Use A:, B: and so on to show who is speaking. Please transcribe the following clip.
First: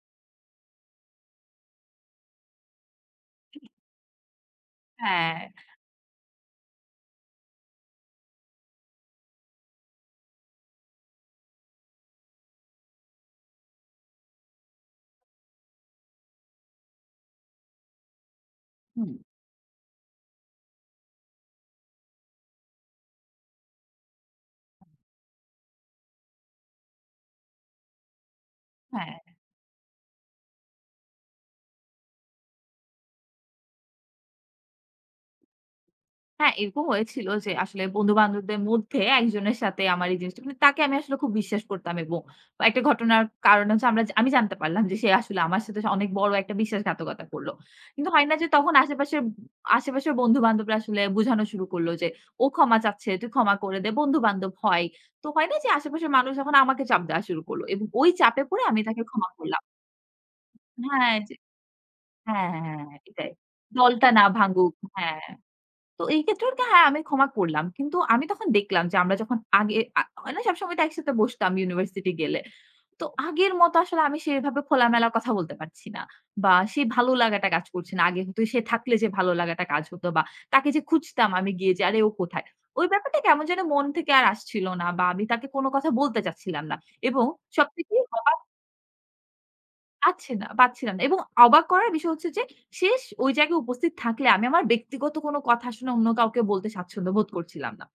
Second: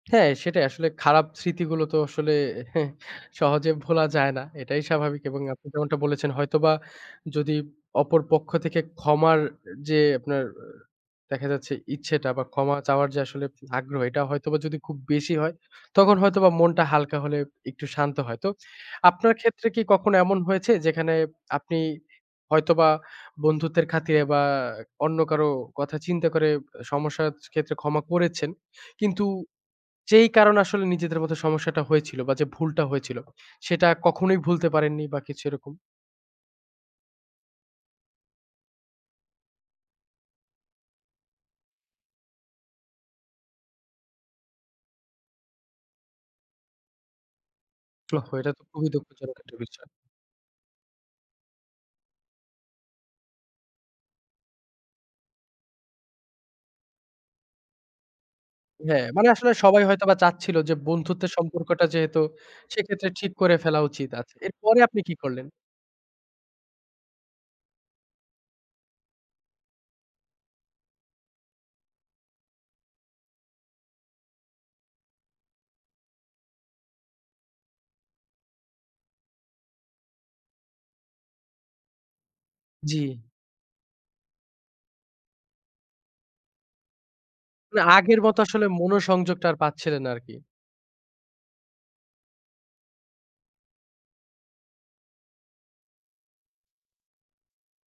A: হ্যাঁ, সেটাই। আসলে খারাপ স্মৃতিগুলো তো আসলে সহজে ভোলা যায় না এটাই স্বাভাবিক। এবং
B: হ্যাঁ।
A: আপনি যেমনটা বলেছেন হয়তোবা যদি অপর পক্ষ থেকে ক্ষমার যে আপনার, দেখা যাচ্ছে ইচ্ছেটা বা ক্ষমা চাওয়ার যে আসলে আগ্রহ এটা হয়তোবা যদি খুব বেশি হয়। তখন হয়তোবা মনটা হালকা হলে একটু শান্ত হয়। তো
B: হুম।
A: আপনার ক্ষেত্রে কি কখনো এমন হয়েছে? যেখানে আপনি হয়তোবা বন্ধুত্বের খাতিরে বা অন্য কারো কথা চিন্তা করে, সমস্যার ক্ষেত্রে ক্ষমা করেছেন?
B: হ্যাঁ।
A: কিন্তু যেই কারণ আসলে নিজেদের মধ্যে সমস্যাটা হয়েছিল বা যে ভুলটা হয়েছিল সেটা কখনোই ভুলতে পারেননি বা কিছু এরকম?
B: হ্যাঁ এরকম হয়েছিল যে আসলে বন্ধু-বান্ধবদের মধ্যে একজনের সাথে আমার এই জিনিসটা। মানে তাকে আমি আসলে খুব বিশ্বাস করতাম এবং বা একটা ঘটনার কারনে হচ্ছে আমরা আমি জানতে পারলাম যে সে আসলে আমার সাথে অনেক বড় একটা বিশ্বাসঘাতকতা করল। কিন্তু হয়
A: ওহহো!
B: না যে
A: এটা তো
B: তখন
A: খুবই
B: আশেপাশের ব
A: দুঃখজনক একটা বিষয়।
B: আশেপাশের বন্ধু-বান্ধবরা আসলে বুঝানো শুরু করল যে, "ও ক্ষমা চাচ্ছে তুই ক্ষমা করে দে। বন্ধু-বান্ধব হয়।" তো হয় না যে আশেপাশের মানুষ যখন আমাকে চাপ দেওয়া শুরু করল। এবং ওই চাপে পড়ে আমি তাকে
A: হ্যাঁ। মানে
B: ক্ষমা
A: আসলে
B: করলাম।
A: সবাই হয়তোবা চাচ্ছিল যে
B: হ্যাঁ,
A: বন্ধুত্বের
B: যে
A: সম্পর্কটা যেহেতু,
B: হ্যাঁ, হ্যাঁ, হ্যাঁ, হ্যাঁ,
A: সেক্ষেত্রে ঠিক
B: এটাই।
A: করে ফেলা
B: দলটা
A: উচিত।
B: না
A: আচ্ছা,
B: ভাঙুক।
A: এরপরে আপনি কি
B: হ্যাঁ।
A: করলেন?
B: তো এই ক্ষেত্রে ওকে হ্যাঁ আমি ক্ষমা করলাম। কিন্তু আমি তখন দেখলাম যে আমরা যখন আগে আ হয় না সবসময় তো একসাথে বসতাম ইউনিভার্সিটি গেলে। তো আগের মত আসলে আমি সেভাবে খোলামেলার কথা বলতে পারছি না। বা সে ভালো লাগাটা কাজ করছে না। আগে কিন্তু সে থাকলে যে ভালো লাগাটা কাজ হতো বা তাকে যে খুঁজতাম আমি গিয়ে যে আরে ও কোথায়? ওই ব্যাপারটা
A: জ্বি।
B: কেমন যেন মন থেকে আর আসছিল না। বা আমি তাকে কোনো কথা বলতে চাচ্ছিলাম না। এবং
A: না,
B: সবথেকে
A: আগের
B: আবাক
A: মতো আসলে মনোসংযোগটা আর পাচ্ছিলেন না
B: পাচ্ছি
A: আরকি।
B: না, পাচ্ছি না, এবং অবাক করার বিষয় হচ্ছে যে শেষ ওই জায়গায় উপস্থিত থাকলে, আমি আমার ব্যক্তিগত কোনো কথা শুনে অন্য কাউকে বলতে স্বাচ্ছন্দ্য বোধ করছিলাম না।